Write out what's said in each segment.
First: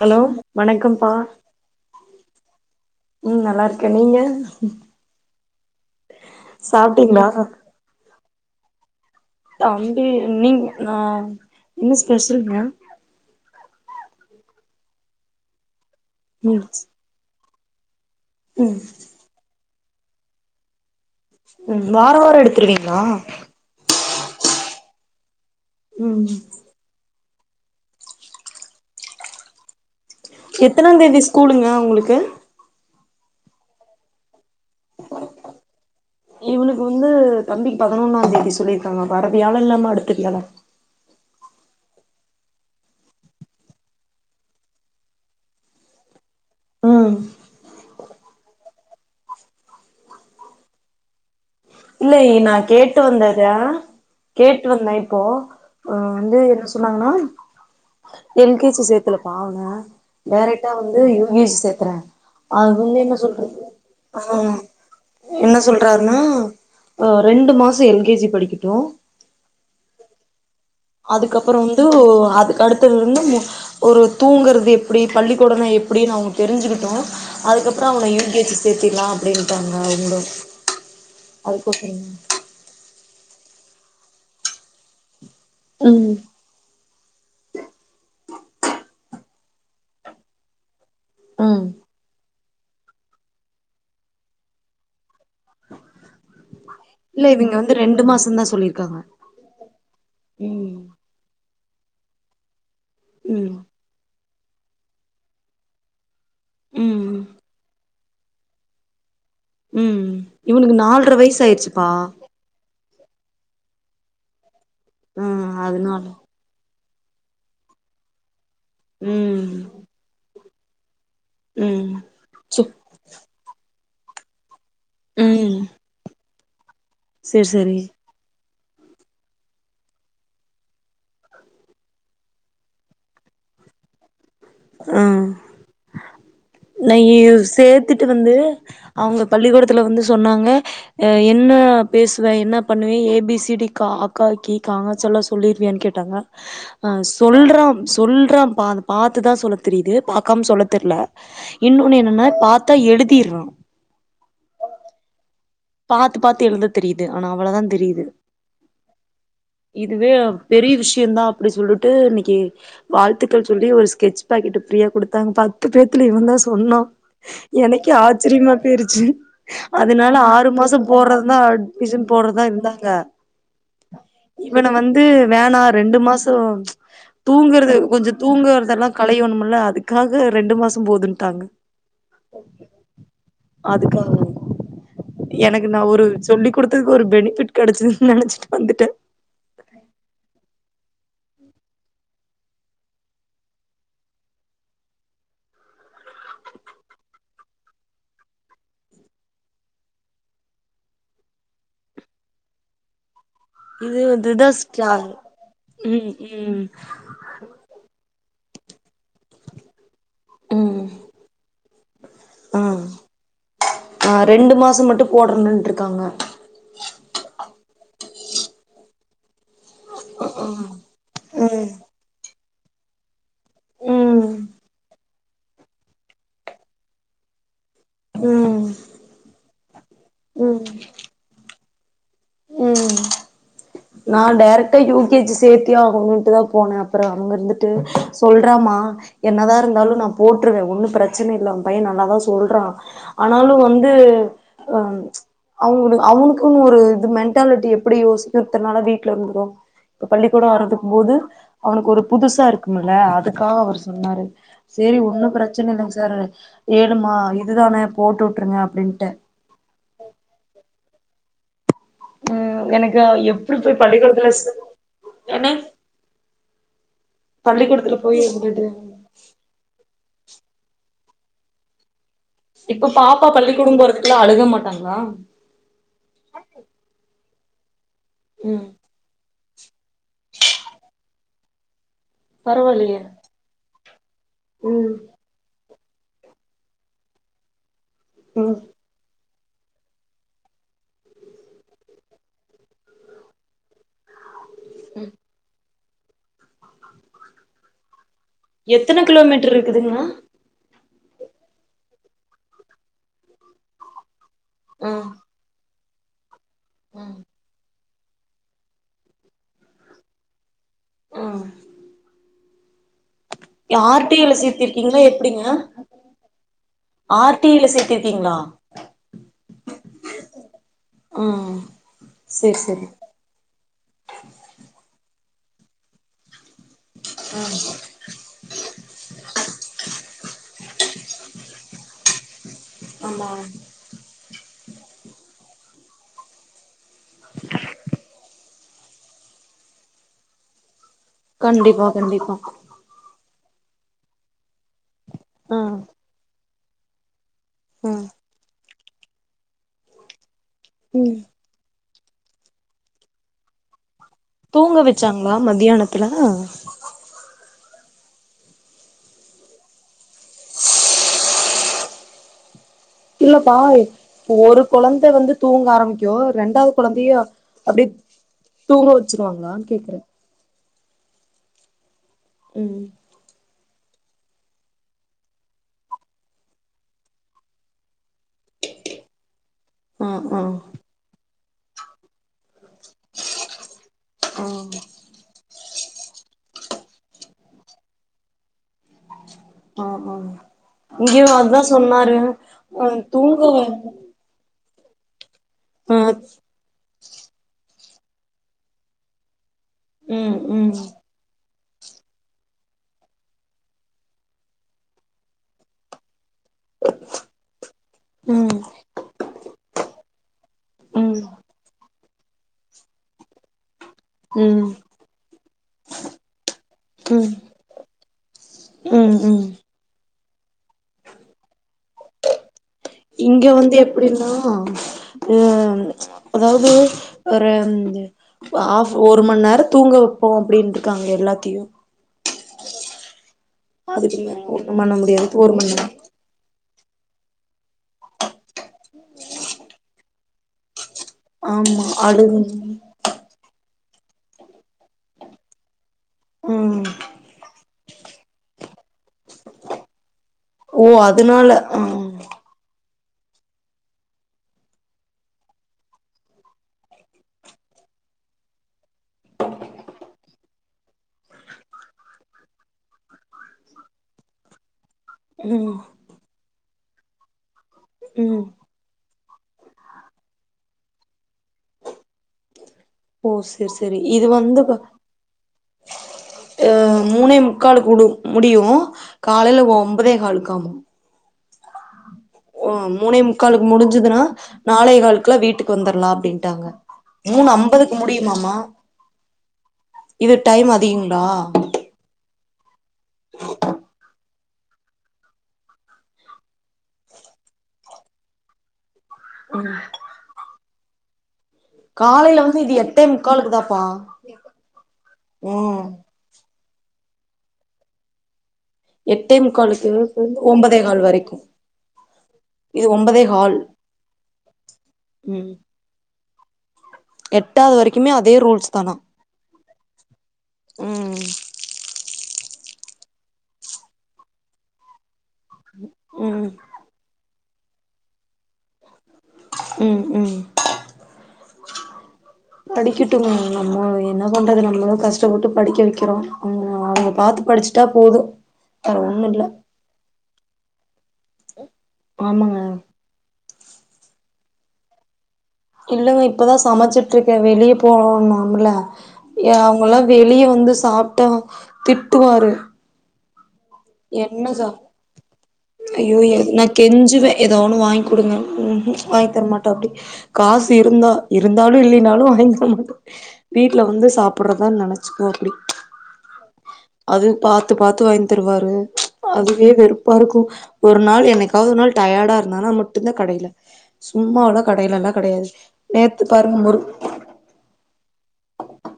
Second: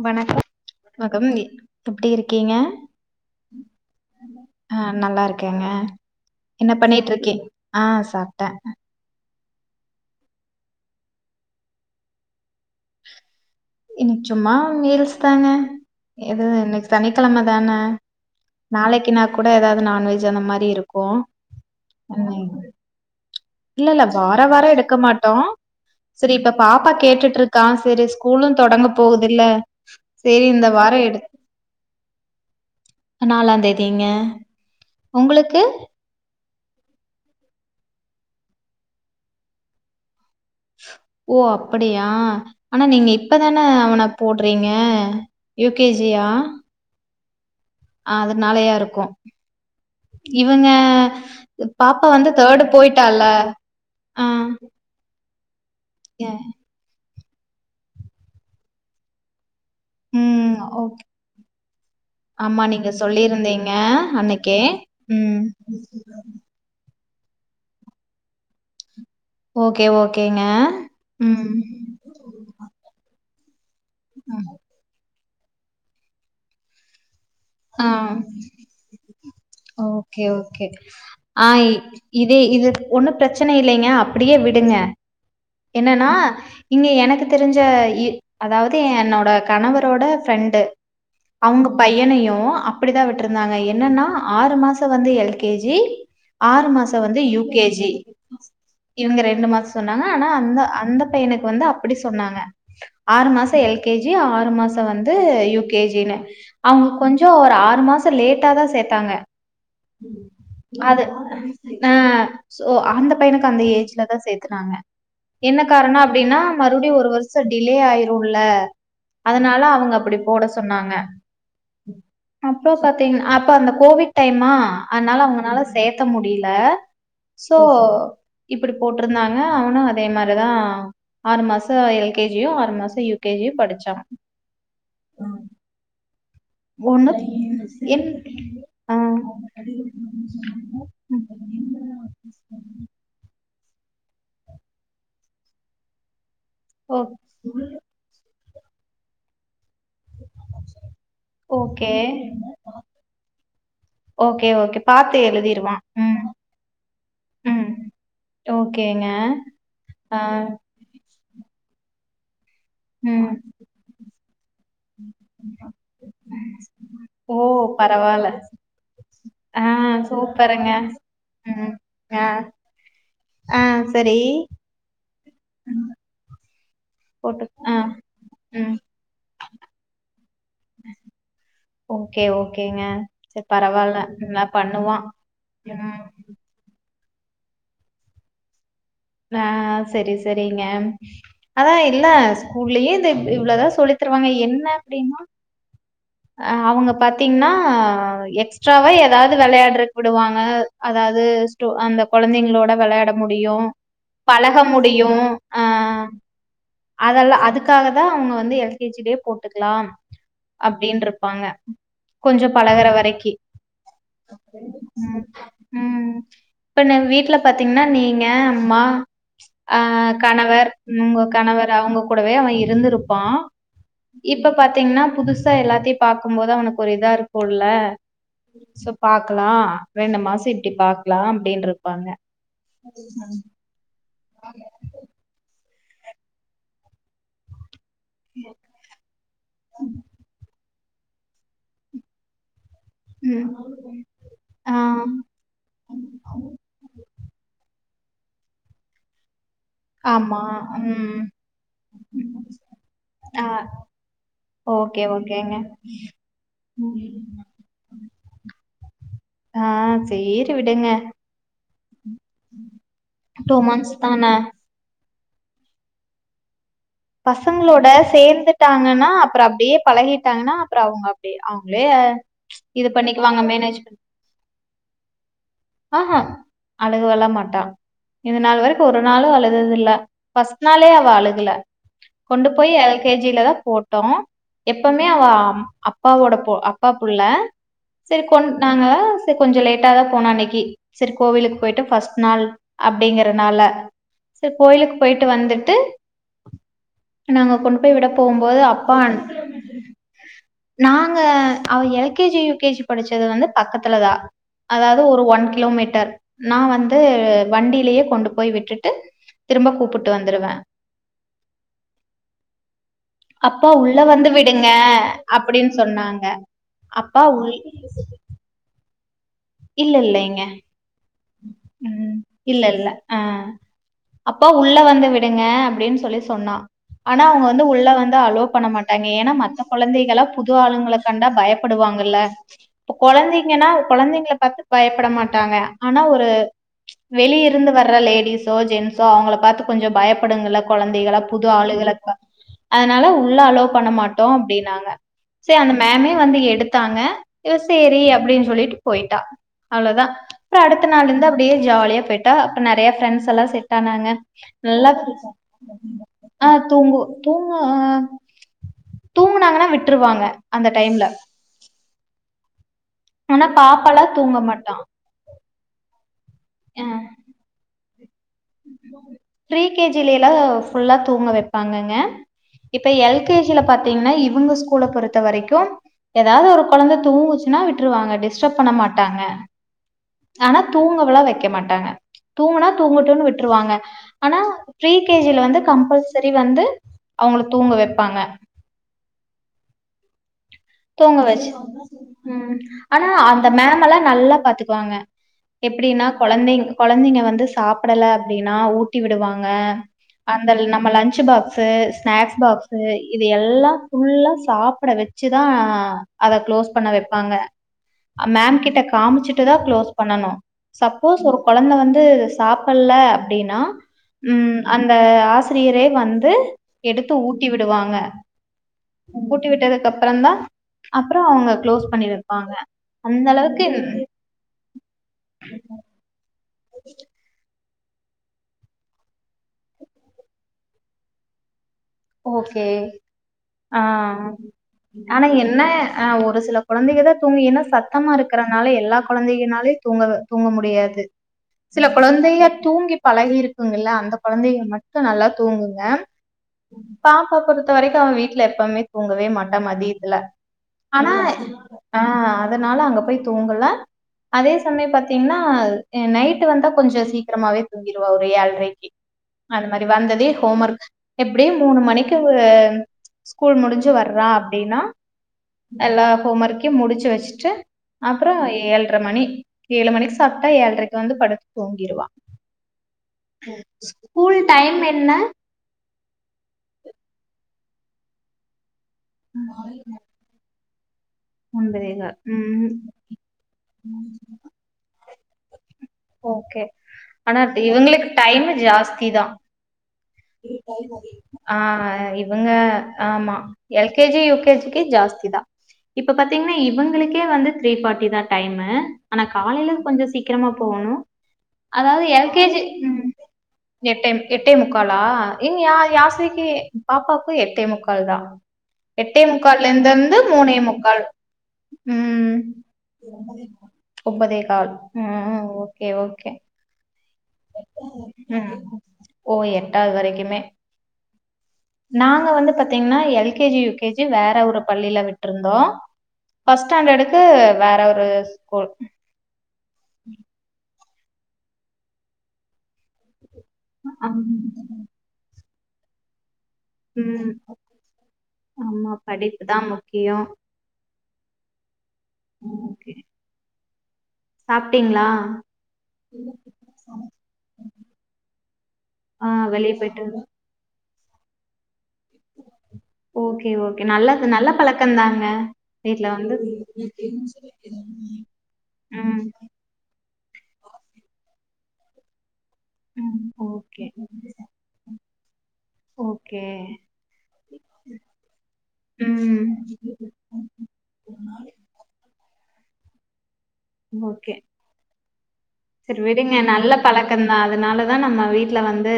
Hello வணக்கம் வணக்கம்ப்பா வணக்கம் எப்டி இருக்கீங்க ம் நல்லா இருக்கே நீங்க ஆ நல்லாருக்கேங்க என்ன சாப்ட்டீங்களா பண்ணிட்ருக்கி ஆ சாப்ட தம்பி ஈவ்னிங் நா என்ன ஸ்பெஷல்ங்க இன்னிக் சும்மா மீல்ஸ் தாங்க எது ம் இன்னிக் சனி கெழமதான ம் ம் நாளைக்கின்னா கூட எதாது நான்வெஜ் அந்தமாரி இருக்கு ம் வாரோ வாரோ எடுத்துருவீங்ளா இல்லல்ல வாரோ வாரோ எடுக்க மாட்டோ ம் செரி இப்ப பாப் பா கேட்டுட்ருக்கா செரி ஸ்கூலு தொடங்க போகுதுல்ல சரி இந்த வாரோ எத்தனாந் தேதி எடு ஸ்கூலுங்க அவுங்களுக்கு நாலாந்தேதிங்க ஒங்குளுக்கு இவுனுக்கு வந்து தம்பிக்கு பதினொன்னாந் தேதி சொல்லிருக்காங்க வர வியாழன் இல்லாமா அடுத்த வியாழன் ஓ அப்படியா ஆனா நீங்க இப்பதான அவன போட்றீங்க யு கே ஜியா ஆ அதனாலாயாருக்கு இவுங்க இல்லயே நா கேட்டு வந்தத ஆ கேட்டு வந்த இப்போ அ எ வந்து என்ன சொன்னாங்கன்னா எல் கே சி சேத்துல பாவோங்க ம் டைரக்ட்டா வந்து ஓகே யு கே சி சேத்தற ஆமா அவுரு நீங்க வந்து என்ன சொல்றது சொல்லியிருந்தீங்க ஆ அன்னைக்கே ம் என்ன சொல்றாருன்னா ஆ ரெண்டு மாசோ எல் கே ஜி படிக்கிட்டு ஓகே ஓகேங்க அதுக்கப்புறோ ம் வந்து அதுக்கடுத்துல்ருந்து ஒரு தூங்குறது எப்டி பள்ளிக்கூடோனா எப்டின் அவுங்ளுக் தெரிஞ்சிகிட்டு ஆ அதுக்கப்புறோ அவன யூ கே ஜி சேத்திற்லா அப்டின்டாங்க அவுங்குளு ஓகே அதுக்கப்பறோ ஏ இது ஒன்னு ப்ரச்சன இல்லைங்க அப்டியே விடுங்க என்னன்னா ம் இங்க எனக்கு தெரிஞ்ச இ அதாவ்து என்னோட கணவரோட ஃப்ரெண்டு ம் அவுங்க பையனையு அப்புடிதாவிட்ருந்தாங்க என்னன்னா ஆறு மாசோ வந்து எல் கே ஜி ஆறு மாசோ வந்து இல்ல யூ இவிங்க கே வந்து ஜி ரெண்டு மாசந்தா சொல்லிருக்காங்க இவுங்க ரெண்டு மாசோ சொன்னாங்க ஆனா அந்த ம் அந்த பையனுக் வந்து அப்படி சொன்னாங்க ஆறு மாசோ ம் எல் கே ஜி ஆறு மாசோ வந்து யூ கே ஜினு அவுங்க ம் ம் கொஞ்சோ ஒரு ஆ மாசோ லேட்டாதா சேத்தாங்க ம் இவனுக்கு அது நால்ர வயசு ஆயிருச்சுப்பா ஆ சோ அந்த பையனுக்கு அந்த ஏஜ்லதா சேத்துனாங்க ம் என்ன காரணோ அதனால அப்டினா மறுபுடியு ஒரு வருசோ டிலே ஆய்ருல்ல ம் அதனால அவுங்க அப்படி போட சொன்னாங்க ம் சு அப்றோ பாத்தீங் அப்ப அந்த கோவிட் டைமா அதனால ம் அவங்கனால சேத்த முடில சேரி சோ சேரி இப்டி போட்ருந்தாங்க அவனு அதே மாரிதா ஆறு மாசோ எல் கே ஜியு ஆறு மாசோ யு கே ஜியும படிச்சாங் ம் ஒன்னு நையு சேத்துட்டு என் வந்து ஆ அவுங்க பள்ளிக்கூடத்துல வந்து சொன்னாங்க ம். என்ன பேசுவ என்ன பண்ணுவே ஏ பி சி டி கா அக்கா கி காங்காச்சல்லா சொல்லிருவியானு கேட்டாங்க அ ஓ சொல்றாம் சொல்றான்பா பாத்துதா சொல்ல தெரிது பா க்காம சொல்ல தெர்ல ஓகே இன்னொன்னு என்னனா பாத்தா எழுத தெர்ல ஓகே ஓகே பாத்து எழுதிருவான் பாத்து பாத்து எழுத தெரிது ஆனா அவ்ளதான் தெரிது ஓகே இதுவே பெரிய விஷ்யந்தா அப்டி சொல்லுட்டு இன்னைக்கு ம் வாழ்த்துக்கள் சொல்லி ஒரு ஸ்கெட்ச் பாக்கெட் ஃப்ரீயா குடுத்தாங்க பத்து பேத்துல இவன்தான் சொன்னா ஓ எனக்கு பரவால்ல ஆச்சரியமா போயிருச்சு ஆ அதனால ஆறு சூப்பருங்க மாசோ போடறதா ம் அட்மிஷன் ஆ போடறதா இருந்தாங்க ஆ சரி இவன வந் து வேணா ரெண்டு மாசோ போட்டு தூங்கறது ஆ கொஞ்சோ ம் தூங்கறதெல்லா கலையணோமல்ல அதுக்காக ரெண்டு மாசோ போதுன்ட்டாங்க ஓகே ஓகேங்க இப்ப இப்ப பரவால அதுக்காக என்னா பண்ணுவான் எனக்கு நா ஒரு சொல்லி் குடுத்ததுக்கு ஒரு பெனிஃபிட் கெடைச்சுதுன்னு நெனைச்சிட்டு வந்துட்ட அ சரி சரிங்க அதா இல்ல ஸ்கூல்லயே இவ்ளதா சொல்லி தருவாங்க என்ன அப்டினா அ அவுங்க பாத்தீங்னா எக்ஸ்ட்ராவா எதாவது வெளையாடறக்கு விடுவாங்க அதாவது ஸ்டோ அந்த கொழந்தைங்களோட வெளாட முடியு இது வந்துதா பழக ஸ்டார் முடியு ஆ ம் ம் அதெல்லா அதுக்காகதா அவுங்க வந்து எல் கே ஜிலயே போட்டுக்கலா ம் அப்டின்றுப்பாங்க கொஞ்சோ பழகற வரைக்கி அ ரெண்டு மாசம் மட்டு ம் போடறன்ட்டு இருக்காங்க ம் இப்ப நம் வீட்ல பாத்தீங்னா நீங்க அம்மா அ கணவர் உங்க ம் கணவர் அவுங்க கூடவே அவன் இருந்திருப்பா ம் இப்ப பாத்தீங்னா புதுசா எல்லாத்தையு பாக்கும்போது அவனுக்கு ஒரு இதா இருக்குல்ல ம் சோ பாக்லா ரெண்டு மாசோ ம் இப்டி பாக்கலா அப்டின்றுப்பாங்க ம் நா டைரெக்டா யு கே ஜி சேத்தியே ஆகணுன்ட்டுதா போன அப்றோ அங்கருந்துட்டு சொல்றமா என்னதா இருந்தாலு நா போட்டுருவ ஒன்னு பிரச்சன இல்ல உன் பையன் நல்லாதா சொல்றான் ம் ஆனாலு வந்து அ ஆ அவுங் அவனுக்குனு ஒரு இது மென்டாலிட்டி எப்டி யோசி இத்தன நாளா வீட்ல இருந்தோம் இப்ப ஆமா பள்ளிக்கூடோ வர்றதுக்கும்போது ம் அவனுக்கு ஒரு புதுசா இருக்குமல்ல ஆ அதுக்காக அவர் சொன்னாரு சேரி ஓகே ஒன்னு ஓகேங்க பிரச்சன இல்லைங்க சார் ம். ஏழுமா இதுதானே போட்டு விட்டுருங்க அப்டின்ட்ட அ சேரி விடுங்க ம் எனக்கு டூ எப்டி போய் மந்த்ஸ் தான பள்ளிக்கூடத்துல ஸ் என்னங் பசங்களோட சேர்ந்துட்டாங்னா அப்பறம் அப்டியே பழகிட்டாங்கன்னா அப்பறம் அவுங்க அப்டியே அவுங்களே இப்ப பாப்பா பள்ளிக்கூடம் போறதுக்கெல்லாம் அழுக மாட்டாங்களா ஆஹா அழுகல மாட்டா இதநாள் ம் வரை ஒரு நாளும் அழுததில்ல ஃபஸ்ட் நாளே அவ அழுகல கொண்டு போய் எல் பரவாயில்லையே கே ஜில தான் போட்டோம் ம் எப்பமே அவ அப்பாவோட அப்பா புள்ள சரி கொ ம் நாங்க சேர் கொஞ்சோ லேட்டா தான் போனா இன்னைக்கி சரி கோவிலுக்கு போயிட்டு ஃபர்ஸ்ட் நாள் அப்டிங்கறனால செரி கோயிலுக்கு போய்ட்டு வந்துட்டு நாங்க கொண்டு போய் விட போகும்போது அப்பா அ கேக்குதுங்களா நாங்க அவ L K G U K G படிச்சது வந்து பக்கத்துல தான் அதாவது ம் ஒரு ஒன் கிலோமீட்டர் நான் வந்து ம் வண்டியிலேயே கொண்டு போய் விட்டு ட்டு திரும்ப கூப்புட்டு வந்துடுவேன் ஆ அப்பா உள்ள வந்து ல விடுங்க சேத்திருக்கீங்களா எப்டிங்க அப்டின்னு சொன்னாங்க அப்பா ஆர் டி உள் ல சேத்திருக்கீங்களா இல்ல இல்லைங்க ம் ம் சேரி இல்ல சேரி இல்ல ஆ அப்பா உள்ள வந்து விடுங்க அப்டின்னு சொல்லி சொன்னா ஆனா அவுங்க வந்து உள்ள வந் தா அலோ பண்ண மாட்டாங்க ஏன்னா மத்த குழந்தைகளா புது ஆளுங்கள கண்டா பயப்படுவாங்கல்ல இப்ப ஆமா கொழந்தைங்கன்னா கொழந்தைங்கள பார்த்து பயப்பட மாட்டாங்க ஆனா ஒரு வெளிய இருந்து வர்ற லேடிஸோ ஜென்ஸோ அவங்கள பார்த்து கொஞ்சம் பயப்படுங்கல கொழந்தைகளா புது கண்டிப்பா ஆளுங்கல பாத் கண்டிப்பா அதனால உள்ள அளோ பண்ண மாட்டோம் அப்டின்னாங்க ஆ சேர் அந்த மேம்மே வந்து எடுத்தாங்க இவ சேரி ம் அப்டின்னு சொல்லிட்டு போய்ட்டா அவ்ளோதான் அப்பற அடுத்த நாள் ம் இருந்து அப்டியே ஜாலியா போயிட்டா அப்பறம் நறைய ஃப்ரெண்ட்ஸ் எல்லாம் செட் ஆனாங்க தூங்க நல்லா வச்சாங்களா பேசும் மத்தியானத்துல ஆ தூங்கு தூங்கு தூங்குனாங்கன்னா விட்ருவாங்க அந்த டைம்ல ஆனா இல்லப்பா பாப்பாலா தூங்க ஒரு மாட்டா. கொழந்தை வந்து தூங்க ஆரம்பிக்கும் ரெண்டாவது கொழந்தையும் அப்டே பி ரீ கே ஜ்ல்லைலா ஃபுல்லா தூங்க வைப்பாங்கங்க ம் இப்ப எல் கே ஜி ல பாத்தீங்கன்னா இவங்க ஸ்கூல பொறுத்த வரைக்கும் ஏதாவது ஒரு கொழந்தை தூங்குச்சுன்னா விட்டுருவாங்க டிஸ்டர்ப் பண்ண மாட்டாங்க ம் ம் ஆனா தூங்கலாம் வைக்க மாட்டாங்க தூங்கனா தூங்கட்டும்ன்னு விட் டுருவாங்க ஆனா ம் ப்ரீக் கே ஜில வந்து கம்பல்சரி வந்து அவங்கள தூங்க வைப்பாங்க ஆம்மாம்மா தூங்க வச்சு ம் ஆ ஆனா தூங்க அந்த வ மேம் எல்லாம் நல்லா பாத்து குவாங்க ஆ எப்டின்னா கொழந்தைங்க கொழந்தைங்க வந்து சாப்பிடல அப்டின்னா ஊட்டி விடுவாங்க ம் அந்த ம் நம்ம lunch box box snacks box இது எல்லாம் ஃபுல்லா சாப்பிட வச்சுதான் அத க்ளோஸ் பண்ண வைப்பாங்க ம் மேம் ம் கிட்ட காமிச்சுட்டுதான் க்ளோஸ் பண்ணனும் சப்போஸ் ம் ஒரு கொழந்தை வந்து சாப்பல்ல அப்டின்னா ம் அந்த ஆசிரியரே வந்து எடுத்து ஊட்டி விடுவாங்க ம் ம் அப்பறம் தான் அப்பறோ அவங்க க்ளோஸ் பண்ணி வைப்பாங்க இங்க வந்து எப்டின்னா ஆ அதாது ஆஃப் ஒரு மண் நேரம் தூங்க வெப்போம் அப்படின்னு இருக்காங்க எல்லாத்தியும் ஓகே ஆ அதுக்கு மேல ஒண்ணு பண்ண ஆனா முடியாது ஒரு என்ன மண் நேரோ ஆ ஒரு சில கொழந்தைங்க தான் தூங்கி ஏன்னா சத்தமா இருக்கறனால எல்லா கொழந்தைங்கனாலையும் தூங்க தூங்க முடியாது சில ஆமா அழுகு கொழந்தைங்க தூங்கி பழகி இருக்குங்கல்ல அந்த குழந்தைங்க மட்டும் நல்லா தூங்குங்க ம் பாப்பா பொறுத்த வரைக்கும் அவ வீட்ல எப்பமே தூங்கவே மாட்டா மதியதுல ஓ ஆனா அதனால ஆ அதனால அங்க போய் தூங்கல அதே சமயம் பாத்தீங்கன்னா நைட்டு வந்தா கொஞ்சம் சீக்கிரமாவே தூங்கிடுவா ஒரு ஏழ்ரைக்கி அத மாரி வந்தது ஹோம் ஒர்க் எப்டியும் மூணு மணிக்கு ஸ்கூல் முடிச்சு வர்றா அப்டின்னா ம் எல்லா ஹோம் ஒர்க்கையும் முடிச்சு வச்சுட்டு அப்புறம் ம் ஏழர மணி ஏழு மணிக்கு சாப்பிட்டா ஏழரைக்கு வந்து படுத்து தூங்கிடுவான் ஓ செரி ஸ்கூல் டைம் என்ன அஹ் மூணே முக்காலுக்கு முடியும் காலைல ஒ ம்பதேகாளுக்காமும் ஒன்பதேகால் மூணே முக்காலுக்கு முடிஞ்சுதுன்னா நாளை காலுக்குல்லாம் வீட்டுக்கு வந்துரலாம் ஓகே அப்படின்ட்டாங்க ஆனா மூணு ஐம்பதுக்கு இவங்களுக்கு டைம் முடியுமாமா ஜாஸ்தி தா இது டைம் அதிகங்ளா ஆ இவங்க ஆமா எல்கேஜி யுகேஜி க்கே ஜாஸ்தி தான் இப்ப பாத்தீங்கன்னா இவங்களுக்கே வந்து த்ரீ ஃபாட்டி தான் டைமு ஆனா காலைல கொஞ்ஜொம் சீக்கிரமா போவணும் அதாது எல் கே காலைல ஜி வந்து இது எட்டே முக்காலுக்கு தாப்பா எட்ட எட்டை முக் லா இன்யா ம் லாஸ்ட் விக்கே பாப்பாக்கு எட்டே முக்கால் தா எட்டே முக்கால்லேந்துந்து மூனே ஒம்பதே முக்கால் கால் வரைக்கு ம் இது ஒம்பதே கால் ஒம்பதே காழ் ம் ஓகே ஓகே எட்டாவது வரைக்குமே அதே ம் ரூல்ஸ் தானா ஓ எட்டாவது வரைக்குமே ம் நாங்க வந்து பாத்தீங்ன்னா L K G U K G வேற ஒரு பள்ளில விட்ருந்தோ பஸ் ம் பஸ்ட் ஸ்டாண்டடுக்கு வேற ஒரு ஸ்கூல் ம் ம் படிக்கிட் [unintelligible] என்னா பண்றது நம்மளும் கஷ்டப்பட்டு படிக்க வெக்கிறோம் அவங்க அவங்க ம் பாத்து படிச்சுட்டா போது வேற ஒன்னு இல்ல முக்கியோம் ஆமாங்க சாப்ட்டீங்ளா இல்லங்க இப்பதா சமைச்சிட்ருக்க வெளிய போனோநாமல ஆ எ வெளியே அவங்கல்லா போயிட்டு வெளிய வந்து சாப்ட்டா திட்டுவாரு ஓகே ஓகே நல்ல என்ன நல்ல சாப் பழக்கம்தாங்க வீட்ல ஐயோ வந்து எனநா கெஞ்சுவேன் ஏதோன்னு வாங்கி் குடுங்கனு ம் ம் வாங்கி தரமாட்டாப்டி காசு இருந்தா இருந்தாலு இல்லினாலு வாங்கி தரமா ம் வீட்ல ஓகே வந்து சாப்படுறதா நெனைச்சுக்குவாப்டி ஓகே அது பாத்து பாத்து வாங்கி தருவார் ரு ம் அதுவே வெறுப்பா இருக்கு ஒரு நாள் என்னைக்காவது ஒரு நாள் டயர்டா இருந்தா மட்டுதா கடைல சும்மால்லா கடைல லா கெடையாது செரி நேத்து விடுங்க பாருங்க நல்ல முரு பழக்கந்தா அதனாலதா நம்ம வீட்ல வந்து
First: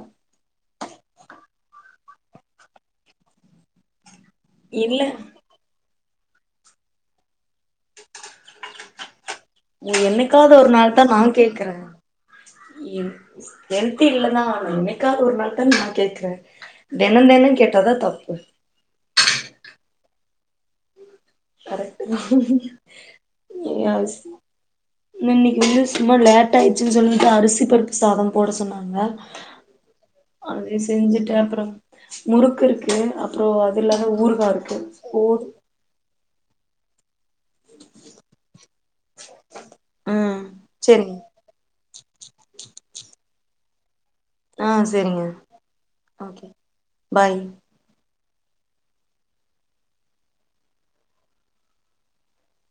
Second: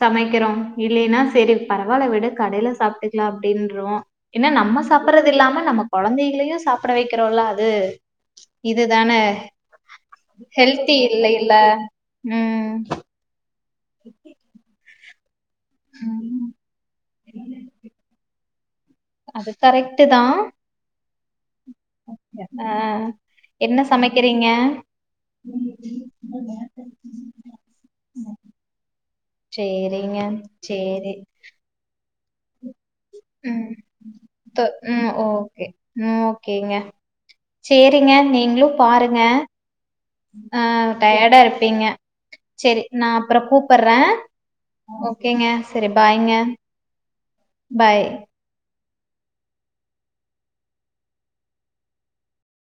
சமைக்கிறோ இல்லின்னா சேரி பரவால விடு கடைல சாப்ட்டுக்கலா அப்டின்ருவோ ஏன்னா நம்ம இல்ல சாப்பறதில்லாம நமக் கொழந்தைகளையு சாப்ட வைக்கிறோல அது இதுதான என்னைக்காது ஒரு நாள் தா நா கேக்கற ம். என் ஹெல்தில்லதா என்னைக்காது ஒரு நாள் தா நா கேக்கற தென தென கேட்டாதா தப்பு அது கரெக்ட்டு தா கரெக்ட்டு தா ஆ என்ன சமைக்கிறீங்க நின்னிக்கு வந்து சும்மா லேட் ஆயிர்ச்சுனு சொல்லிட்டு அரிசி பருப்பு சாதம் போட சொன்னாங்க சேரிங்க. அதைய சேரி. செஞ்சுட்டு அப்புறம் முறுக்கு இருக்கு அப்றோ ம். அது இல்லாம ஊறுகா தொ இருக்கு ம் போது ஓகே. ம் ஓகேங்க சேரிங்க நீங்களு பாருங்க ம் ஆ செரிங்க டயர்டா இருப்பீங்க சேரி நா அப்பறோ கூப்பர்றே ஆ செரிங்க ஓகேங்க சேரி பாய்ங்க ஓகே பாய் பாய்